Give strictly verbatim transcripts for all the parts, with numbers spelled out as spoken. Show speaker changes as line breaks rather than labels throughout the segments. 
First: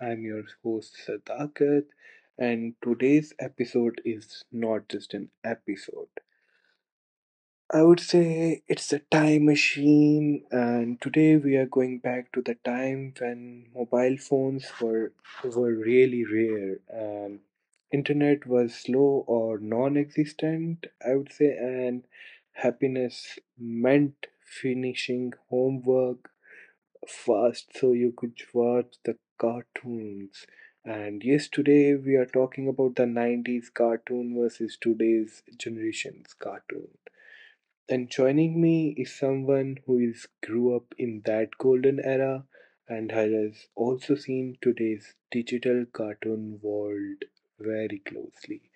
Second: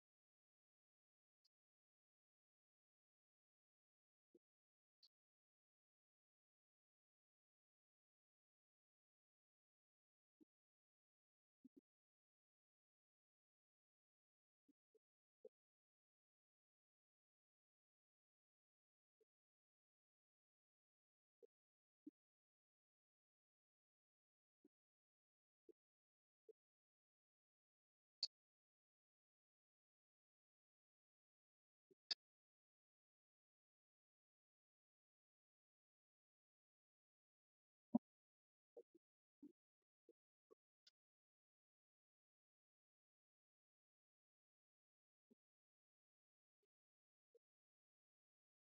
I'm your host, Sadakat, and today's episode is not just an episode. I would say it's a time machine, and today we are going back to the time when mobile phones were, were really rare and internet was slow or non existent, I would say, and happiness meant finishing homework fast so you could watch the cartoons. And yes, today we are talking about the nineties cartoon versus today's generation's cartoon. And joining me is someone who is grew up in that golden era and has also seen today's digital cartoon world very closely.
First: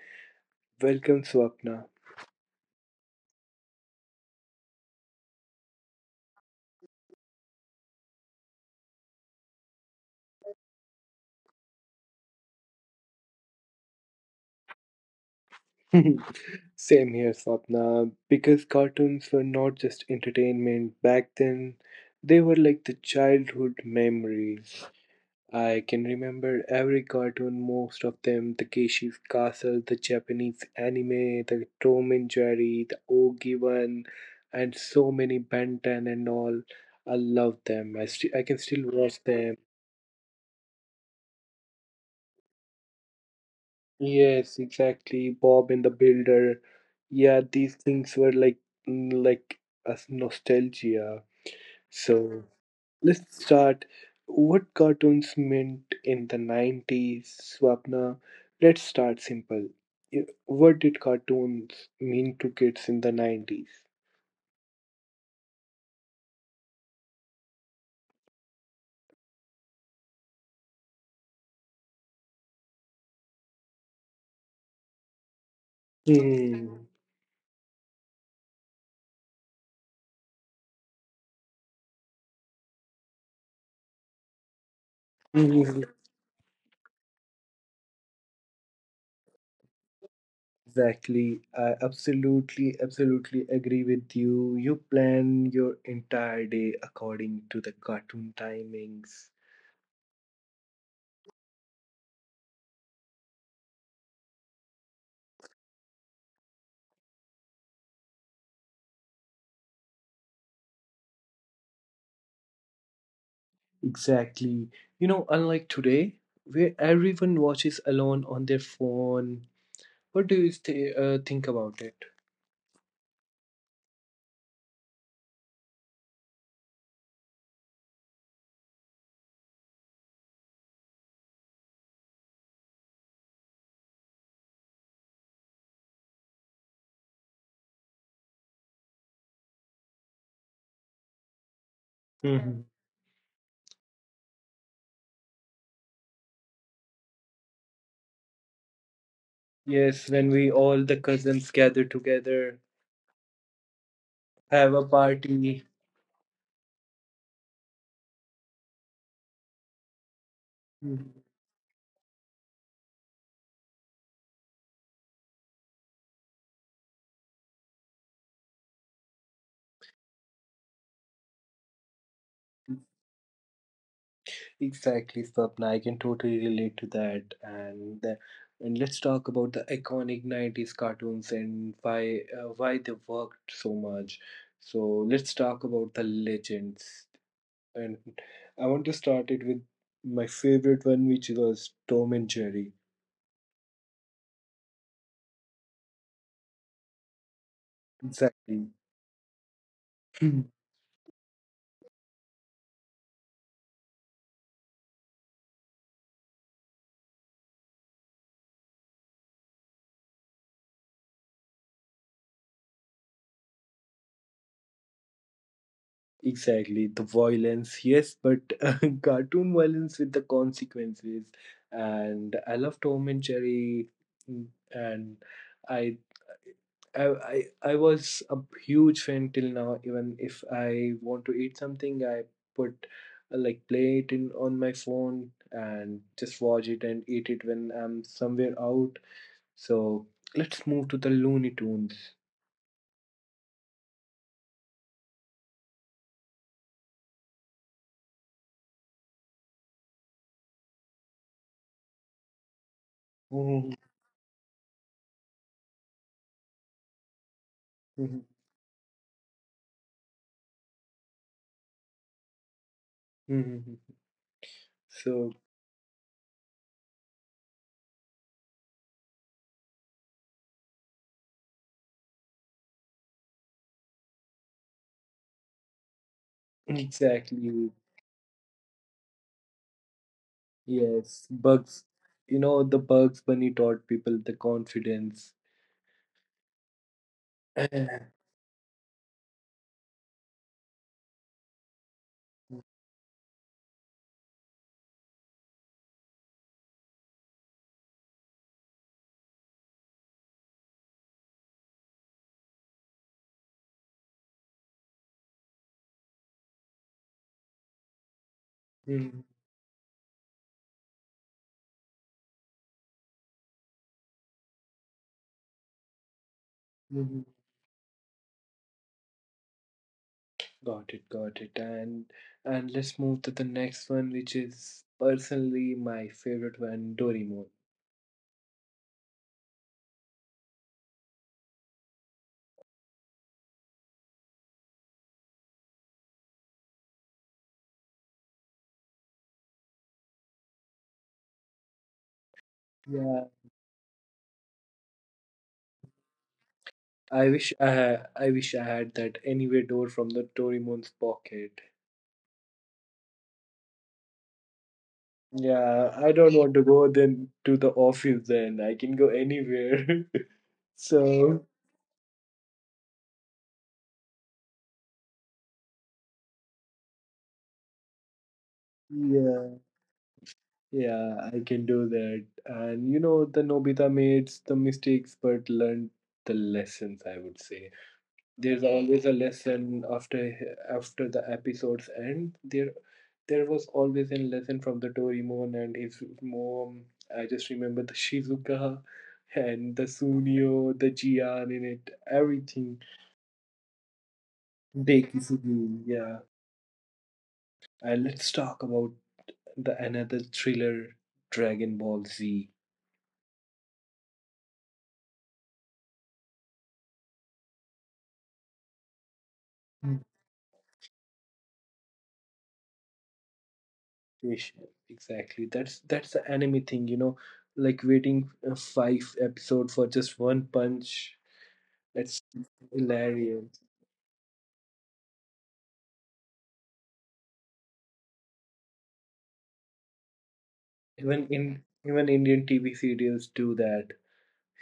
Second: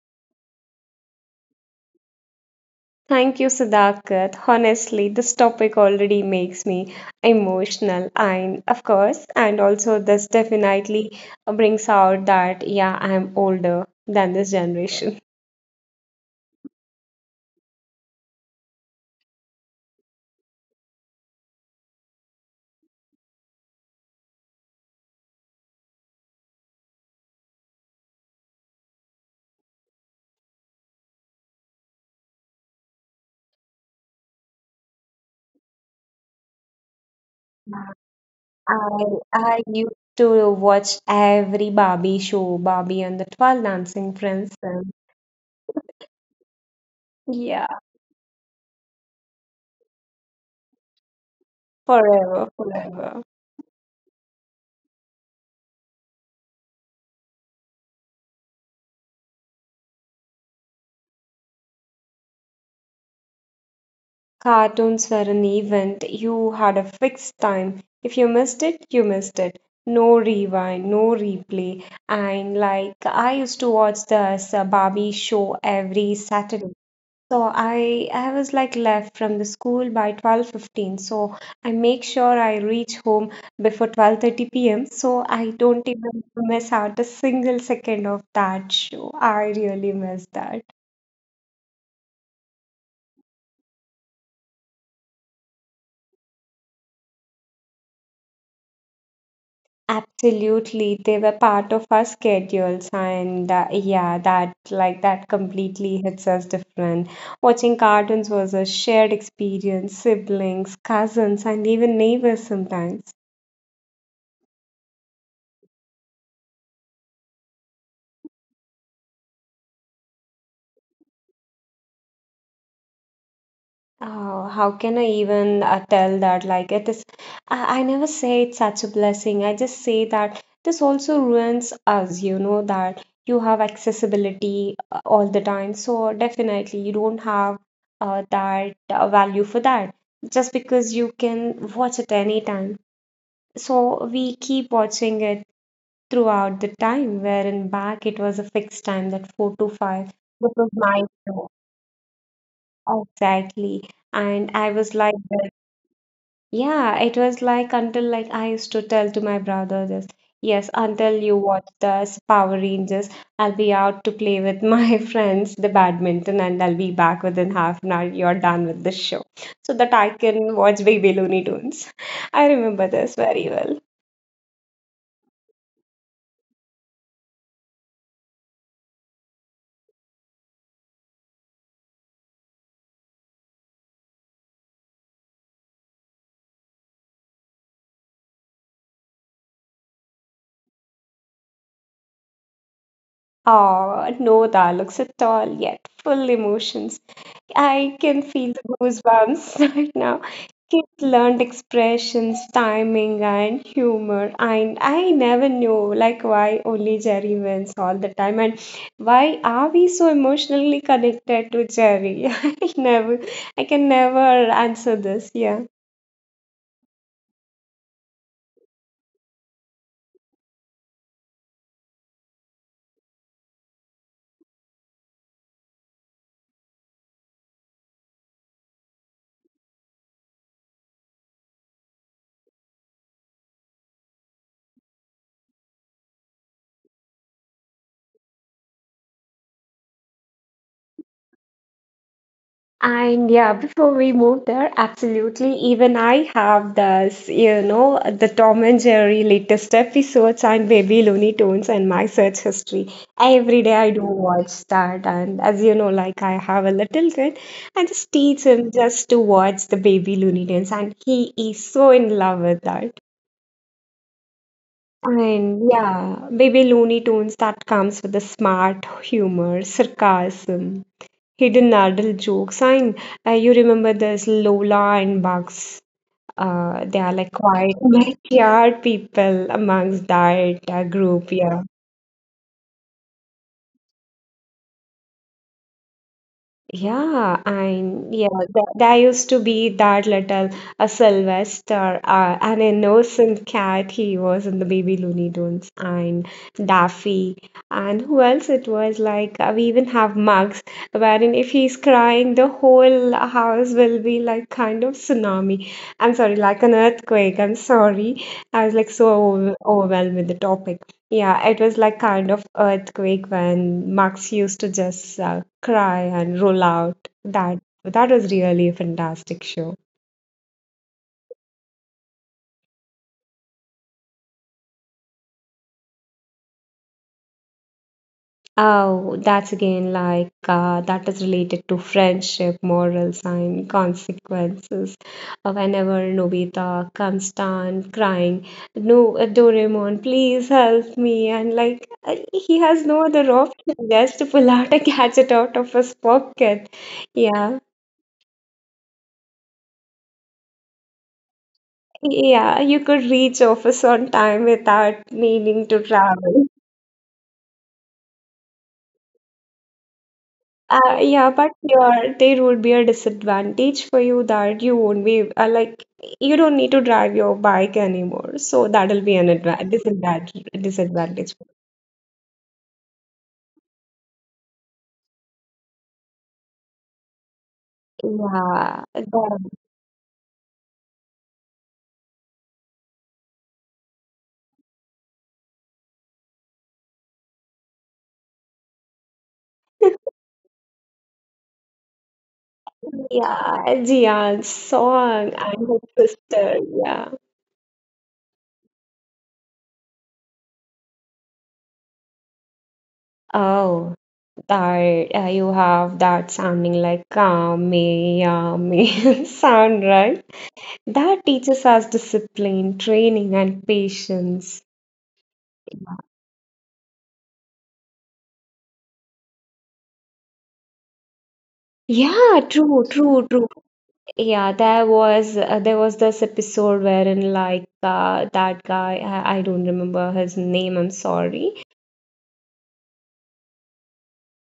Welcome, Swapna.
Thank you, Sadakat. Honestly, this topic already makes me emotional, and of course, and also this definitely brings out that yeah, I'm older than this generation.
Same here, Swapna, because cartoons were not just entertainment back then. They were like the childhood memories. I can remember every cartoon, most of them the Keishi's Castle, the Japanese anime, the Tom and Jerry, the Ogi one, and so many Benton and all. I love them. I, st- I can still
I
watch them.
I used to watch every Barbie show, Barbie and the Twelve Dancing
Yes,
Princess.
exactly. Bob and the Builder. Yeah,
Yeah,
these things were like mm, like a nostalgia. So
forever, forever.
let's start. What cartoons meant in the nineties, Swapna? Let's start simple. Y- What did cartoons mean to kids in the nineties?
Cartoons were an event. You had a fixed time. If you missed it, you missed it. No rewind, no replay. And like I used to watch this uh, Barbie show every Saturday.
Hmm.
So I I was like left from the school by twelve fifteen. So I make sure I reach home before twelve thirty p m. So I
Mhm.
don't even miss out a single second of that show. I really miss that.
Exactly. I absolutely, absolutely agree with you. You plan your entire day according to the cartoon timings.
Absolutely, they were part of our schedules, and uh, yeah, that like that completely hits us different. Watching cartoons was a shared experience, siblings, cousins, and even neighbors sometimes.
Exactly. You know, unlike today, where everyone watches alone on their phone, what do you th- uh, think about it?
Oh, how can I even uh, tell that? Like, it is, I, I never say it's such a blessing. I just say that this also ruins us, you know, that you have accessibility uh, all the time. So, definitely, you don't have uh, that uh, value for that just because you can watch it
Mhm.
anytime. So, we keep watching it throughout the time, wherein back it was a fixed time, that four to
Yes,
five.
when we
This was
all the
my
cousins
show.
gather together,
Exactly. And
have
I
a
was like,
party.
yeah, it was like until like I used to tell to my brother this, yes, until
Mhm.
you watch the Power Rangers, I'll be out to play with my friends, the badminton, and I'll be back within half an hour. You're done with the show. So that I can watch Baby Looney Tunes. I remember this very well.
Exactly, Swapna. I can totally relate to that. And the, and let's talk about the iconic nineties cartoons and why uh, why they worked so much. So let's talk about the legends. And I want to start it with my favorite one, which was Tom and Jerry.
Oh, no dialogues at all yet. Full emotions. I can feel
Exactly.
the goosebumps right now. Kids learned expressions, timing, and humor. And I never knew, like, why only Jerry wins all the time, and why are we so emotionally connected to Jerry? I never, I can never answer this. Yeah.
Exactly, the violence, yes, but uh, cartoon violence with the consequences. And I love Tom and Jerry, mm, and I, I, I, I was a huge fan till now. Even if I want to eat something, I put uh, like play it in on my phone and just watch it and eat it when I'm somewhere out. So let's move to the Looney Tunes.
And yeah, before we move there, absolutely. Even I have this, you know, the Tom and Jerry latest episodes and Baby Looney Tunes and my search history.
Mhm,
Every day I do watch that. And as you know, like I have a little kid, I
mhm,
just teach him just to watch the Baby Looney Tunes. And he is so in love with that.
mhm. So
And yeah, Baby Looney Tunes that comes with the smart humor, sarcasm hidden adult joke sign. Uh, you remember this Lola and Bugs. Uh, they are
exactly.
like quiet backyard people amongst that uh,
Yes,
group.
Bugs,
Yeah.
you know, the Bugs Bunny taught people the confidence.
Yeah, and yeah, th there used to be that little a Sylvester, uh, an innocent cat he was in the Baby Looney Tunes, and Daffy, and who else it was like uh, we even have Mugs, wherein if he's crying, the whole house will be like kind of tsunami. I'm sorry, like an earthquake. I'm sorry, I was like
Mhm,
so over overwhelmed with the topic. Yeah, it was like kind of earthquake when Mugs used to just uh, cry and roll out.
mhm.
That that was really a fantastic show.
Got it, got it. And and let's move to the next one, which is personally my favorite one, Doraemon.
Oh, that's again like uh, that is related to friendship, morals, and consequences. Uh, whenever Nobita comes down crying, no, uh, Doraemon, please help me. And like, uh, he has no
Yeah,
other option just to pull out a gadget out of his pocket.
I wish I
Yeah,
had, I wish I had that anywhere door from the Doraemon's pocket.
yeah, you could reach office on time without needing
Yeah,
to
I don't want
travel.
to go then to the office then. I can go anywhere.
Uh, yeah,
So,
but your there would be a disadvantage for you that you won't be uh, like you don't need to drive your bike anymore, so that'll be an
yeah.
adva disadvantage
Yeah, I
disadvantage.
can do that. And you know, the Nobita made the mistakes but learned the lessons, I would say. There's
Yeah,
always a
that.
lesson after after the episodes end. There there was always a lesson from the Doraemon and his mom. I just remember the Shizuka and the Sunio, the Jian in it, everything.
Yeah, Jian's song
Dekisugi,
and
yeah.
his sister. Yeah.
And let's talk about the another thriller, Dragon Ball Z.
Oh, that uh, you have that sounding like kame yame sound, right? That teaches us discipline, training, and
Patient.
patience.
Exactly. That's that's the anime thing, you know, like waiting uh, five episode for just one punch. That's
Yeah, true, true,
hilarious.
true. Yeah, there was uh, there was this episode wherein like uh, that guy I, I don't remember his name, I'm
Even in
sorry.
even Indian T V serials do that.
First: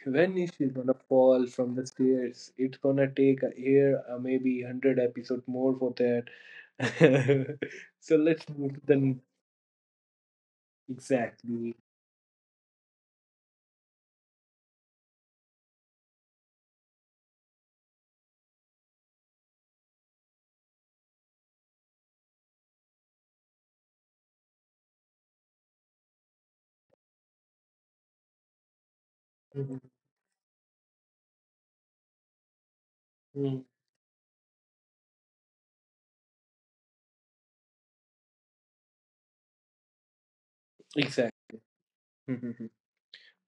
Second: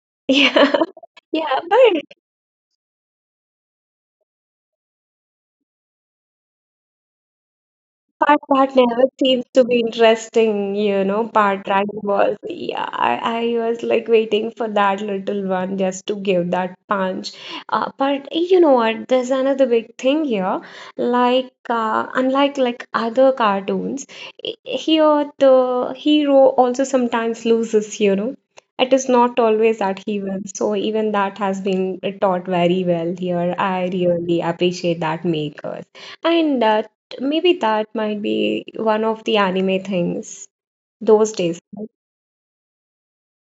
When is she
Yeah,
gonna fall
yeah,
from
but
the stairs? It's gonna take a year, uh, maybe hundred episode more for that. So
part
let's move
that
to the
never
n-
seems to be interesting, you know. Part
exactly.
that was, yeah, I, I was like waiting for that little one just to give that punch. Uh, but you know what? There's another big thing here. Like, uh, unlike like other cartoons, i- here the hero also sometimes loses, you know. It is not
Mhm.
always that he wins. So even that has been taught very well
Mm,
here. I really appreciate that makers. And uh, Maybe that might be one of the anime things those
exactly.
days, right?
Mhm, mhm.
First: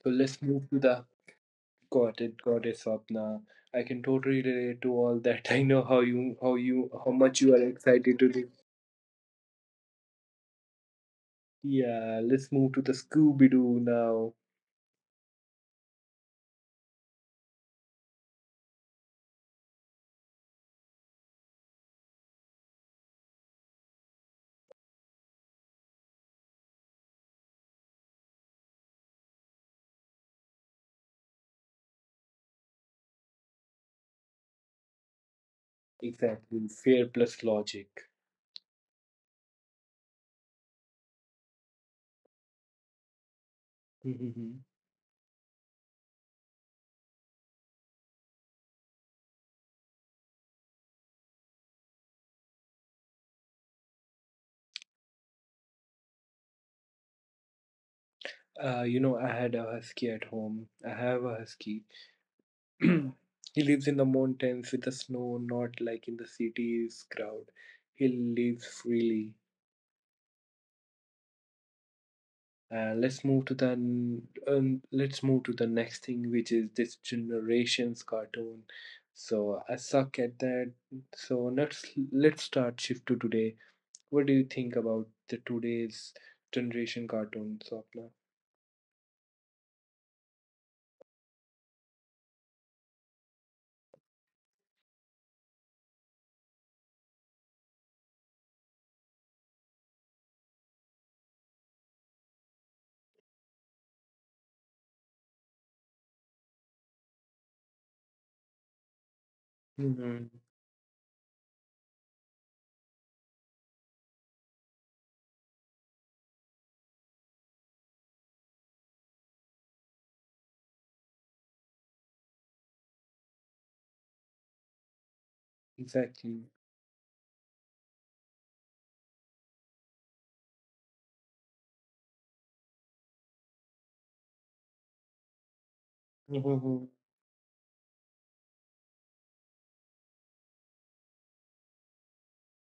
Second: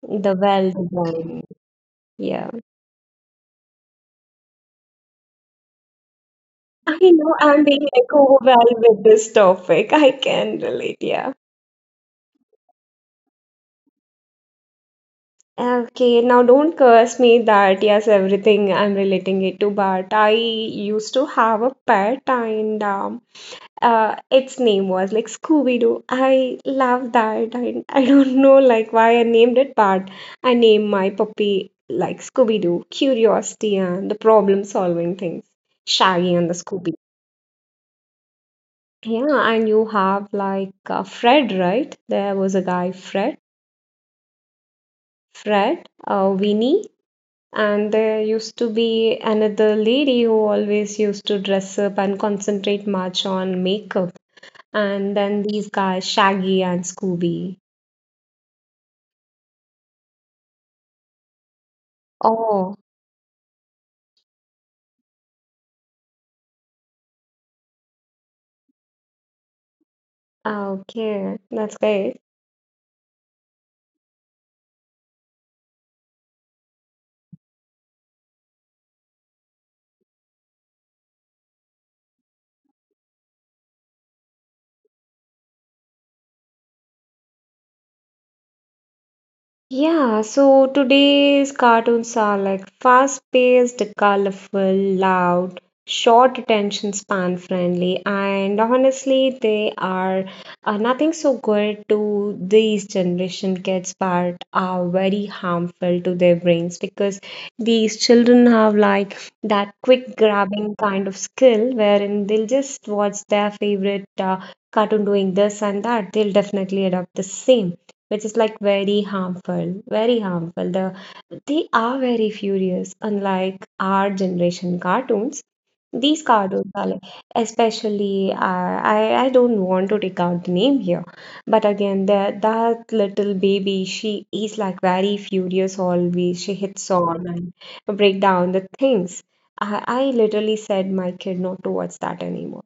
So
The
let's move
well
to the
design.
got it,
Yeah.
got it, Swapna. I can totally relate to all that. I know how you, how you,
I
how
know
much you
I'm
are
being like
excited to do.
overwhelmed with this topic. I can relate, yeah.
Yeah, let's move to the Scooby Doo now.
Okay, now don't curse me that yes, everything I'm relating it to, but I used to have a pet and um, uh, its name was like Scooby Doo. I love that. I, I don't know like why I named it, but I named my puppy like Scooby Doo, curiosity and the problem solving things. Shaggy and the
Exactly,
Scooby.
fear plus logic.
Yeah, and you have like uh, Fred, right? There was a guy, Fred,
Mhm.
Fred, uh, Winnie, and there used to be another lady who always used to dress up and concentrate much on makeup. And then these guys, Shaggy and Scooby.
Uh, you know, I had a husky at home. I have a husky.
Oh,
He lives in the mountains with the snow, not like in the city's crowd. He lives freely.
ah, okay. That's great.
And let's move to the um, let's move to the next thing, which is this generation's cartoon. So I suck at that. So let's let's start shift to today. What do you think about the today's generation cartoon, Swapna?
Yeah, so today's cartoons are like fast-paced, colorful, loud, short attention span friendly, and honestly, they are uh, nothing so good to these generation kids, but are very harmful to their brains because these children have like that quick
Mm-hmm.
grabbing kind of skill wherein they'll just watch their favorite uh, cartoon doing this and that. They'll definitely adopt the same which is like very harmful, very harmful. The they are very furious, unlike our generation cartoons. These
Exactly.
cartoons are like, especially uh, I I don't want to take out the name here, but again that that little baby she is like very furious always. She
Hmm.
hits on and break down the things. I I literally said my kid not to watch that anymore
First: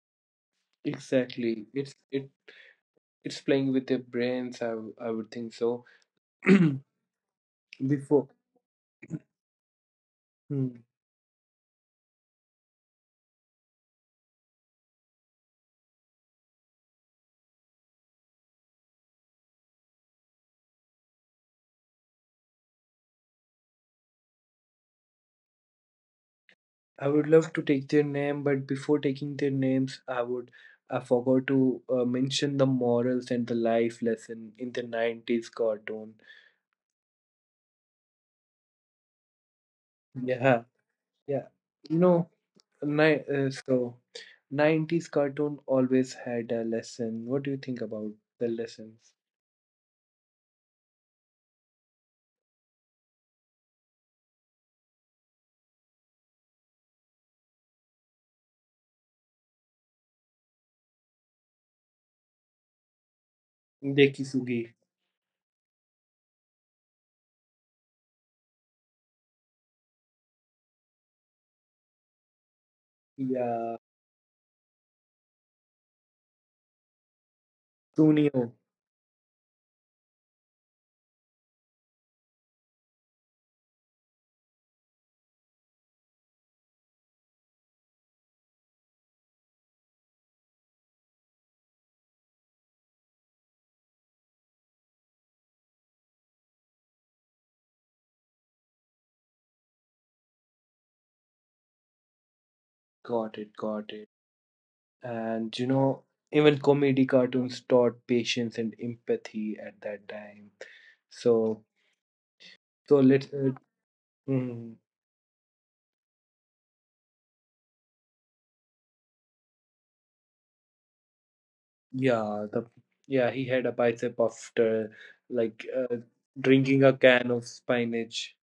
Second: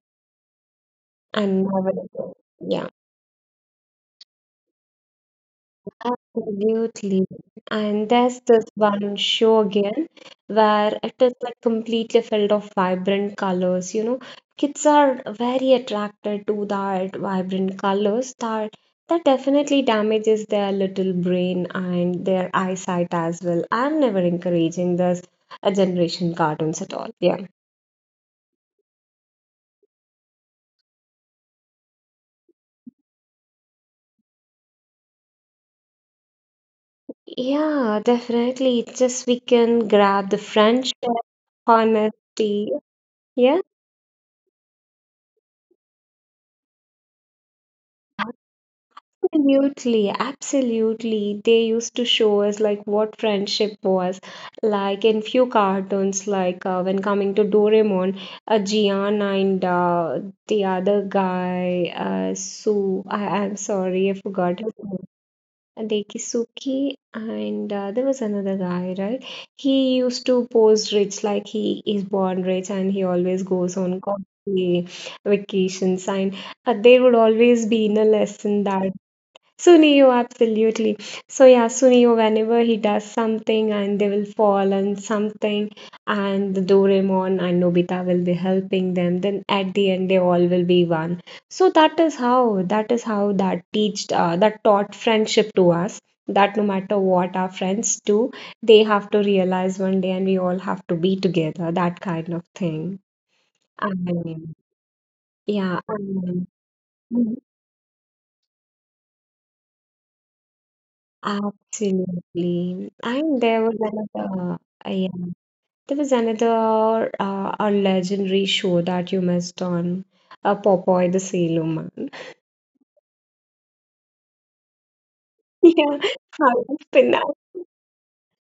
and
Exactly.
never
It's it
again. Yeah.
it's playing with their brains. I w- I would think so.
Absolutely. And
Before.
there's this one show again
Hmm.
where it is like completely filled of vibrant colors. You know, kids are very attracted to that vibrant colors that that definitely damages their little brain and their eyesight as well. I'm never encouraging this uh, generation cartoons at
I
all.
would
Yeah.
love to take their name, but before taking their names, I would I forgot to uh, mention the morals and the life lesson in the nineties cartoon.
Yeah, definitely. It's just we can grab the
Yeah,
friendship,
yeah. You know,
honesty.
ni- uh,
Yeah.
so nineties cartoon always had a lesson. What do you think about the lessons?
Absolutely, absolutely. They used to show us like what friendship was. Like in few cartoons, like uh, when coming to Doraemon, uh, Gian and uh, the other guy, uh, Su. I I'm sorry, I forgot
Dekisugi.
his name. Dekisuke and uh, there was another guy, right? He used to pose rich, like he is born rich, and he always goes
Yeah.
on costly vacations. And uh, there would always be in a
Sunio.
lesson that Sunio, absolutely. So yeah, Sunio, whenever he does something and they will fall on something, and the Doraemon and Nobita will be helping them, then at the end they all will be one. So that is how that is how that teached uh, that taught friendship to us. That no matter what our friends do, they have to realize one day, and we all have to be together. That kind of thing.
Got it,
I
got it.
mean,
And you
yeah. I
know,
mean,
even comedy
mm-hmm.
cartoons taught patience and empathy at that time. So
Absolutely.
so let's
And
uh,
there was another,
Mm,
uh, yeah, there was another uh, a legendary show that you missed on, uh, Popeye the Sailor Man.
yeah, the yeah, he had a bicep after like uh,
Yeah, Heart of
drinking a can
Pinnacle.
of spinach.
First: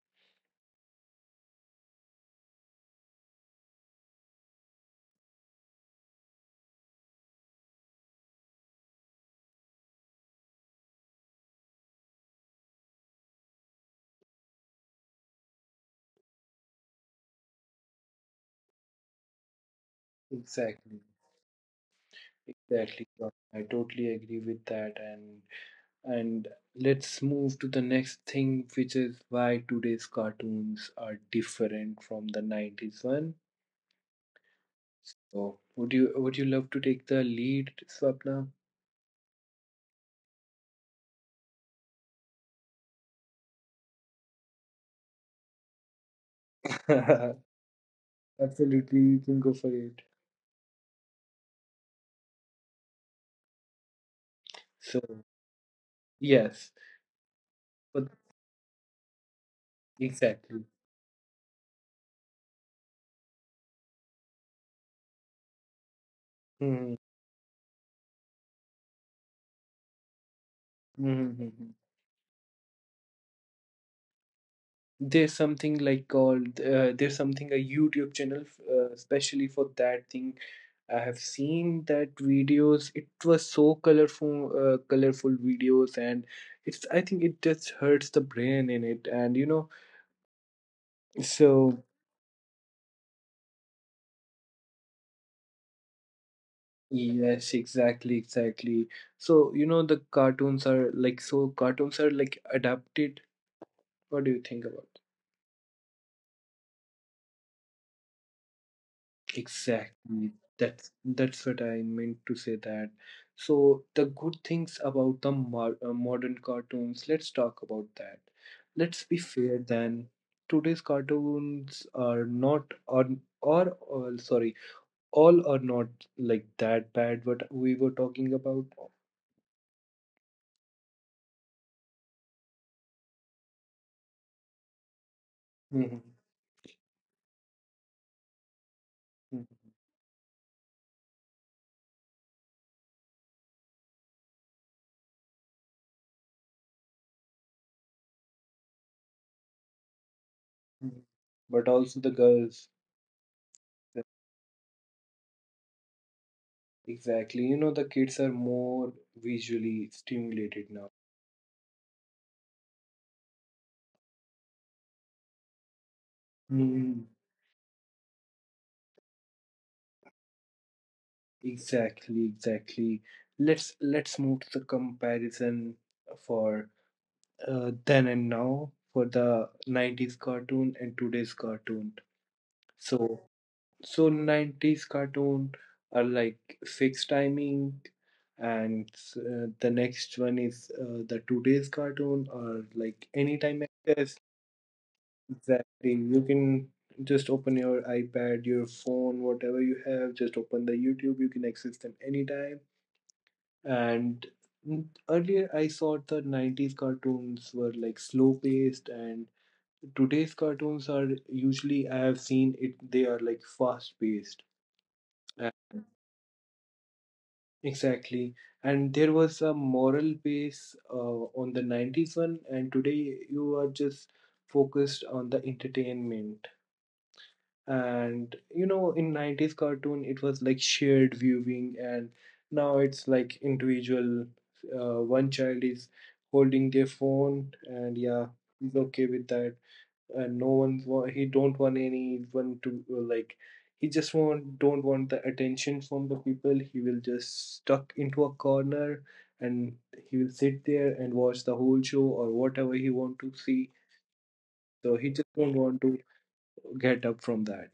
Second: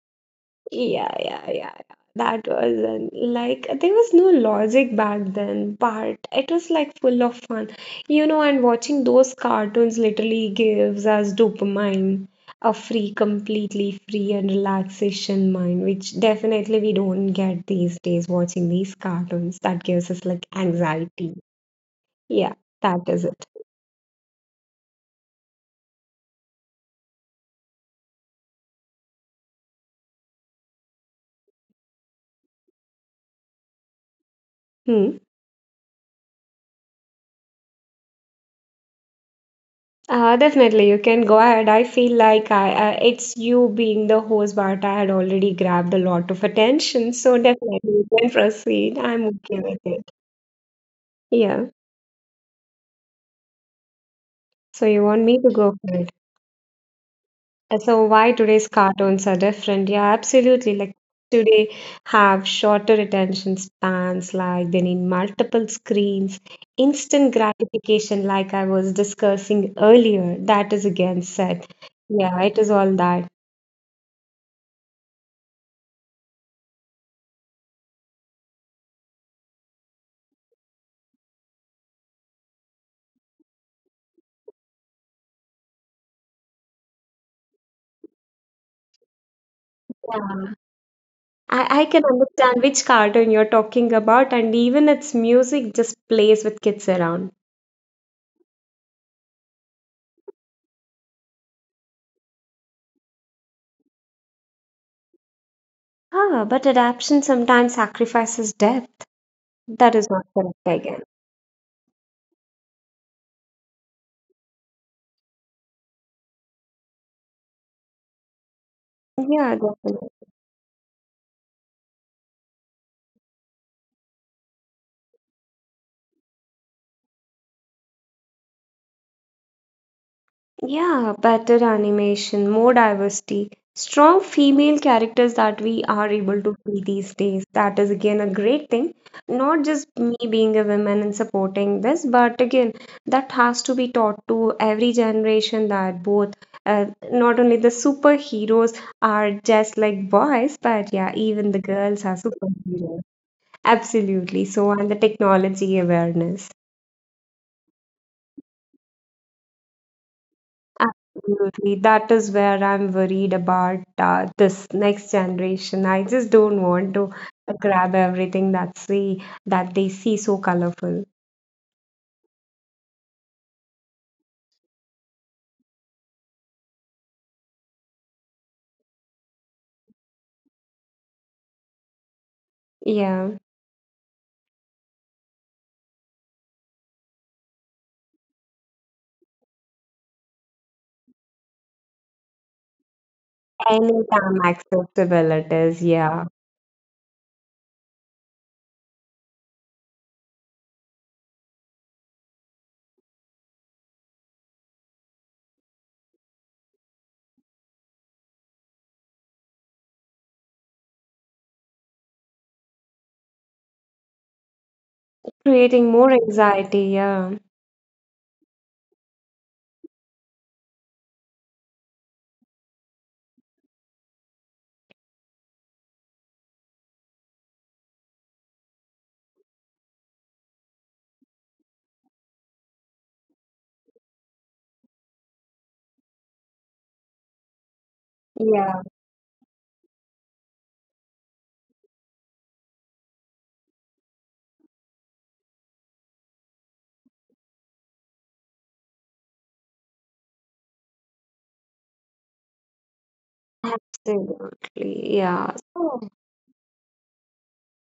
Yeah, yeah, yeah, yeah. That was an, like there was no logic back then, but it was like full of fun, you know. And watching those cartoons literally gives us dopamine, a free, completely free and relaxation mind, which definitely we don't get these days watching these cartoons. That gives us like
Exactly,
anxiety. Yeah,
exactly.
that is
John.
it.
I totally agree with that. And and let's move to the next thing, which is why today's cartoons are different from the nineties one.
Hmm.
So would you would you love to take the lead, Swapna?
Uh, definitely, you can go ahead. I feel like I, uh, it's you being the host, but I had already grabbed a lot of attention. So definitely, you can proceed.
Absolutely, you
I'm
can go
okay
for
with
it.
it. Yeah. So
So
you want me to go for it?
yes,
Uh, So
but
why today's cartoons are different? Yeah,
exactly.
absolutely. Like today have shorter attention spans. Like they need multiple screens,
Hmm.
instant gratification. Like I was discussing earlier, that is again said. Yeah, it is all that.
There's something like called uh, there's something a YouTube channel uh, especially for that thing. I have seen that videos. It was so colorful, uh, colorful videos, and it's, I think it just hurts the brain in it, and you know.
Yeah. I,
So
I can understand which cartoon you're talking about, and even its music just plays with kids around.
yes, exactly, exactly. So you know the cartoons are like, so cartoons are like adapted. What do you think about
Ah, but adaptation sometimes sacrifices depth. That is not
exactly.
correct
That's
again.
that's what I meant to say that. So the good things about the mar- uh, modern cartoons, let's talk about that. Let's be
Yeah,
fair
definitely.
then. Today's cartoons are not or or, or sorry, all are not like that bad what we were talking about.
Yeah, better animation, more diversity, strong female characters that we are
Mhm,
able to see these days. That is again a great thing.
mhm,
Not just me being a woman and supporting this, but again, that has to be taught to every generation that both, uh, not only the superheroes are just like boys, but yeah,
mhm.
even the
But
girls
also
are
the girls.
superheroes. Absolutely. So, and the technology awareness.
Exactly. You know, the kids are more visually stimulated now.
Absolutely. That is where I'm worried about uh, this next generation. I just don't want to
Mm-hmm.
grab everything that see that they see so colorful.
Exactly, exactly. Let's let's move to the comparison for uh, then and now for the nineties cartoon and today's cartoon. So
Yeah.
so nineties cartoon are like fixed timing and uh, the next one is uh, the today's cartoon or like anytime access.
Anytime accessible it is,
Exactly.
yeah.
You can just open your iPad, your phone, whatever you have, just open the YouTube, you can access them anytime. And earlier, I thought the nineties cartoons were like slow paced, and today's cartoons are usually, I have seen it, they are like fast paced.
Creating more anxiety, yeah.
Exactly. And there was a moral base uh, on the nineties one, and today you are just focused on the entertainment. And you know, in nineties cartoon it was like shared viewing, and now it's like individual, uh, one child is holding their phone, and yeah,
Yeah,
he's okay with that, and no one's wa- he don't want anyone to uh, like he just want don't want the attention from the people. He will just stuck into a corner, and he will sit there and watch the whole show or whatever he want to see, so
absolutely.
he just
Yeah.
don't want
So
to get up from that.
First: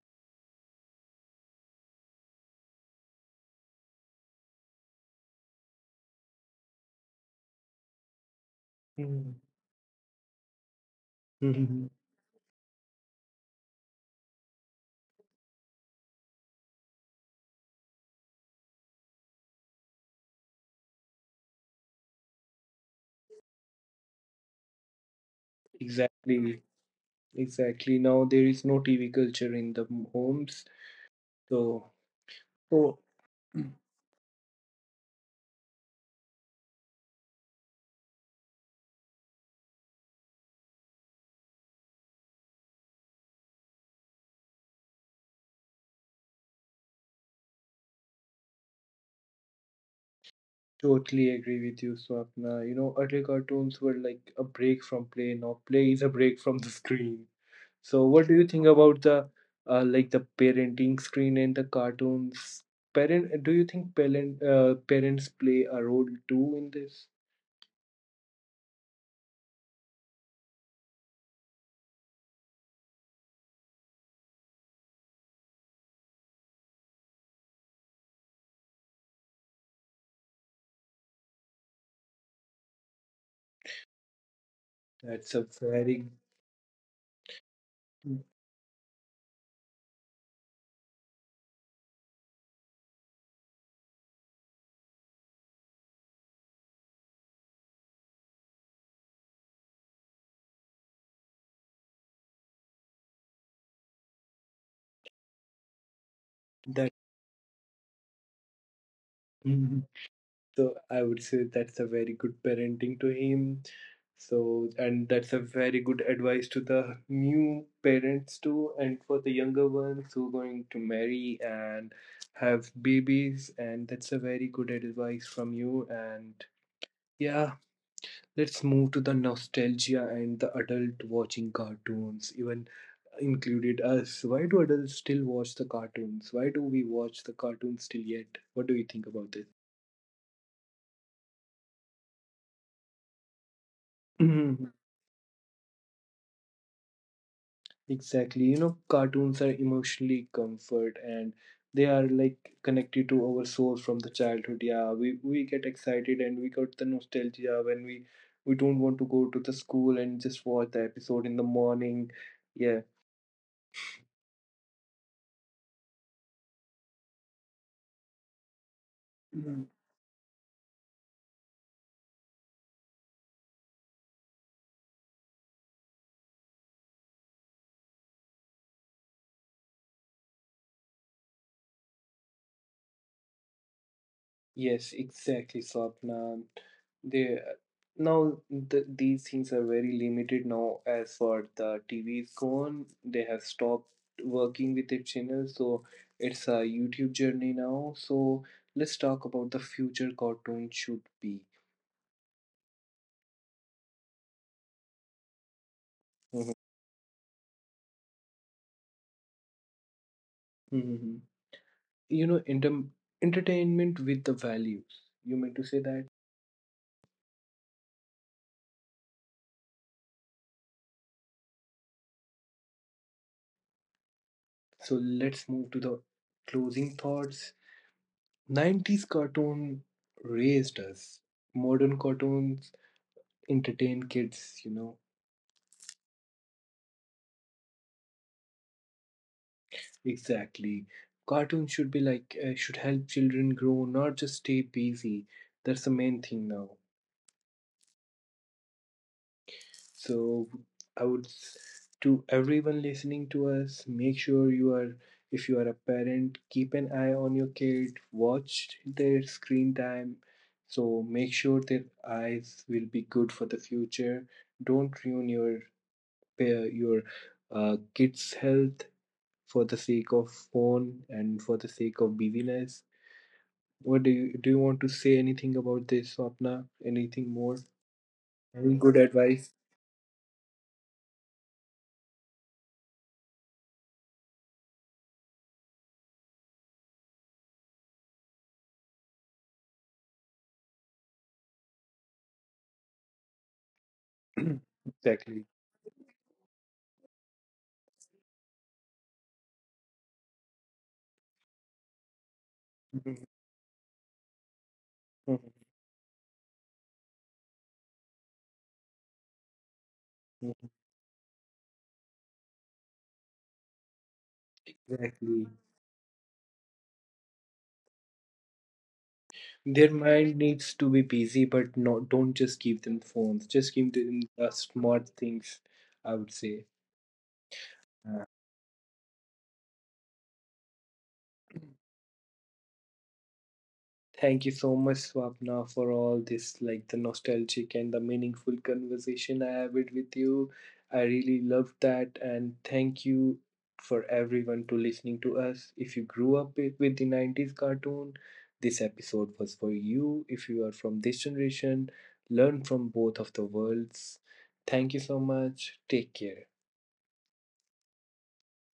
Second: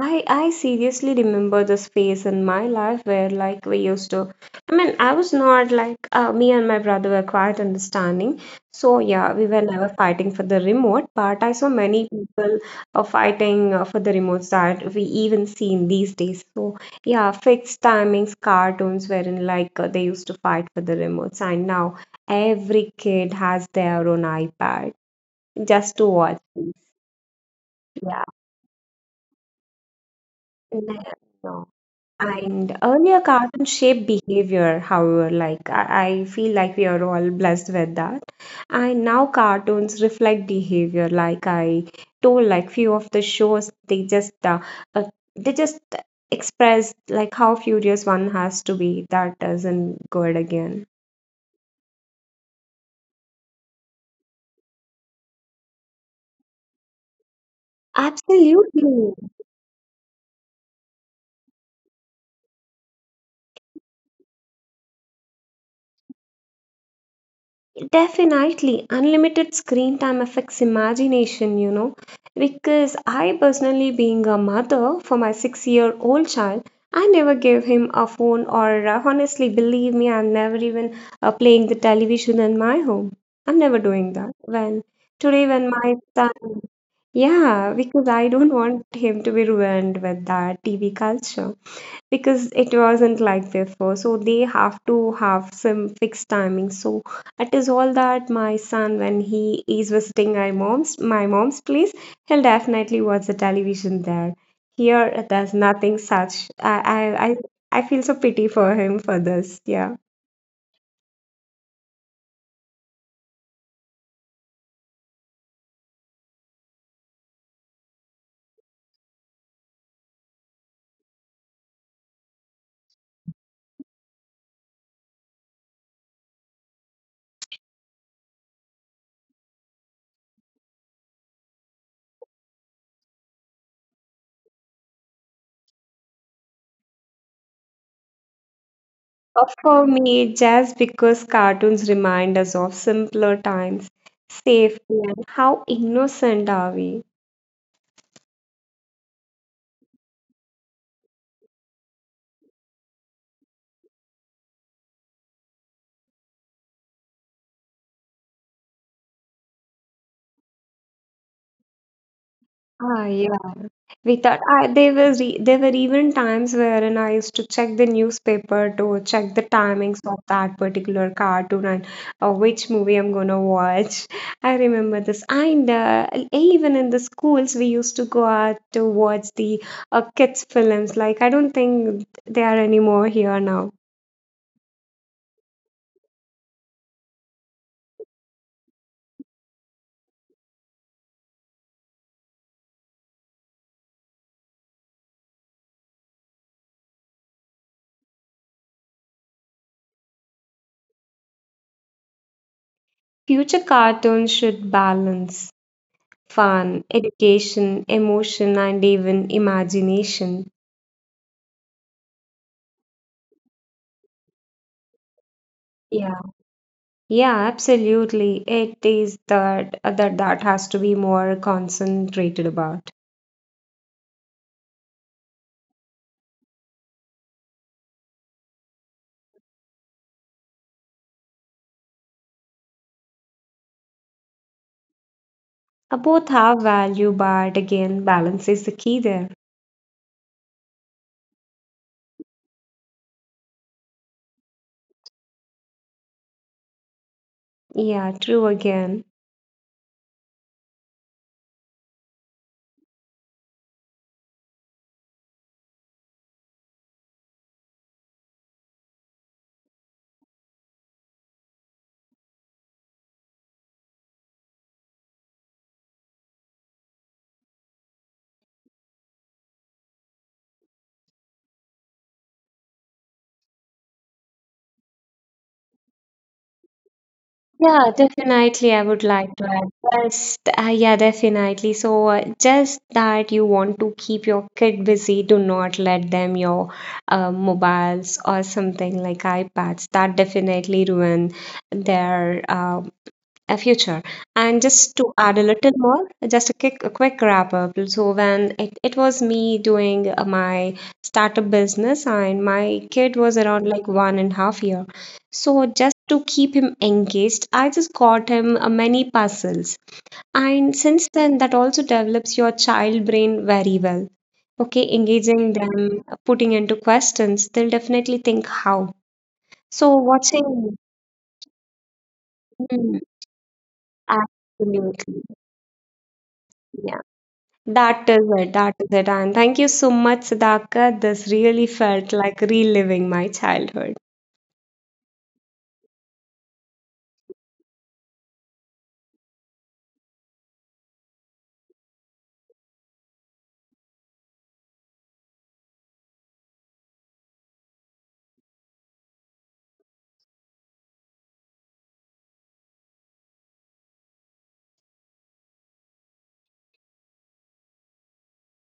I I seriously remember this phase in my life where like we used to, I mean I was not like uh, me and my brother were quite understanding, so yeah
Mhm.
we were never fighting for the remote, but I saw many people uh, fighting uh, for the remotes that we even seen these days. So yeah, fixed timings cartoons wherein like uh, they used to fight for the remotes, and now every kid has their own iPad just to watch
Exactly,
these,
exactly. Now there is no T V culture in the m- homes,
yeah.
so
And
so
earlier cartoon
mm,
shaped behavior, however, like I, I feel like we are all blessed with that. And now cartoons reflect behavior, like I told, like few of the shows they just uh, uh, they just express like how furious one has to be. That isn't good again.
totally agree with you, Swapna. You know, earlier cartoons were like a break from play. Now play is a break from the screen. So what do you think about
Absolutely.
the uh, like the parenting screen and the cartoons? Parent, do you think parent uh, parents play a role too in this?
Definitely, unlimited screen time affects imagination, you know, because I personally, being a mother for my six year old child, I never gave him a phone, or uh, honestly, believe me, I'm never even uh, playing the television in my home. I'm never doing that. When
That's
today,
a
when my
very
son, yeah, because I don't want him to be ruined with that T V culture, because it wasn't like before, so they have to have some fixed timing. So it is all that my son, when he is visiting my mom's my mom's place, he'll definitely watch the television there. Here there's nothing such. i
that.
i i, I feel so pity for him for this,
Mm-hmm.
yeah.
So I would say that's a very good parenting to him. So, and that's a very good advice to the new parents too, and for the younger ones who are going to marry and have babies. And that's a very good advice from you. And yeah, let's move to the nostalgia and the adult watching cartoons, even included us. Why do adults still watch the cartoons? Why do we watch the cartoons still yet? What do you think about
Uh, For me, just because cartoons remind us of simpler times,
this?
safety, and how innocent are we?
Exactly. You know, cartoons are emotionally comfort, and they are like connected to our soul from the childhood. Yeah, we, we get excited, and we got the nostalgia when we we don't want to go to the school and just watch the episode in the morning. Yeah.
Ah, yeah. We thought, I, there was e- there were even times wherein I used to check the newspaper to check the timings of that particular cartoon, and uh, which movie I'm gonna watch. I remember this, and uh, even in the schools we used to go out to watch the uh, kids films. Like I don't think they are anymore here now.
Yes, exactly, Swapna. They Now the, these things are very limited now as for the T V is gone. They have stopped working with their channel, so it's a YouTube journey now. So let's talk about the future cartoon should be.
Future cartoons should balance
Mhm.
fun, education, emotion, and even imagination.
Mhm. You know, inter- entertainment with the values. You meant to say that?
Yeah. Yeah, absolutely. It is that that that has to be more concentrated about.
So let's move to the closing thoughts. nineties cartoon raised us. Modern cartoons entertain kids, you know.
Uh, Both have value, but again, balance is the key there.
Exactly, cartoons should be like uh, should help children grow, not just stay busy. That's the main thing now.
Yeah, true again.
So i would s- to everyone listening to us, make sure you are, if you are a parent, keep an eye on your kid, watch their screen time, so make sure their eyes will be good for the future. Don't ruin your pa- your uh, kids health for the sake of phone and for the sake of busyness. What do you, do you want to say anything about this, Swapna? Anything more?
Yeah, definitely.
Any
I
good
would like to
advice?
add just uh, yeah, definitely. So uh, just that you want to keep your kid busy, do not let them your uh, mobiles or something like iPads. That definitely ruin their uh, a future. And just to add
Exactly.
a little more, just a quick, a quick wrap up. So when it, it was me doing uh, my startup business and my kid
Mhm,
was around like one and a half year.
mhm,
So just to keep him engaged, I just got him uh, many puzzles.
mhm,
And since then, that also develops your child brain very well. Okay,
exactly.
engaging them, uh, putting into questions, they'll definitely think how.
Their
So
mind
watching,
needs to be busy, but not, don't just give
mm,
them phones. Just give them uh, smart
absolutely.
things, I would say.
Yeah. That is it. That is it. And thank you so much, Sudhakar. This
Yeah.
really felt like reliving my childhood.
Thank you so much, Swapna, for all this, like the nostalgic and the meaningful conversation I have it with you. I really loved that, and thank you for everyone to listening to us. If you grew up with with the nineties cartoon, this episode was for you. If you are from this generation, learn from both of the worlds. Thank you so much. Take care.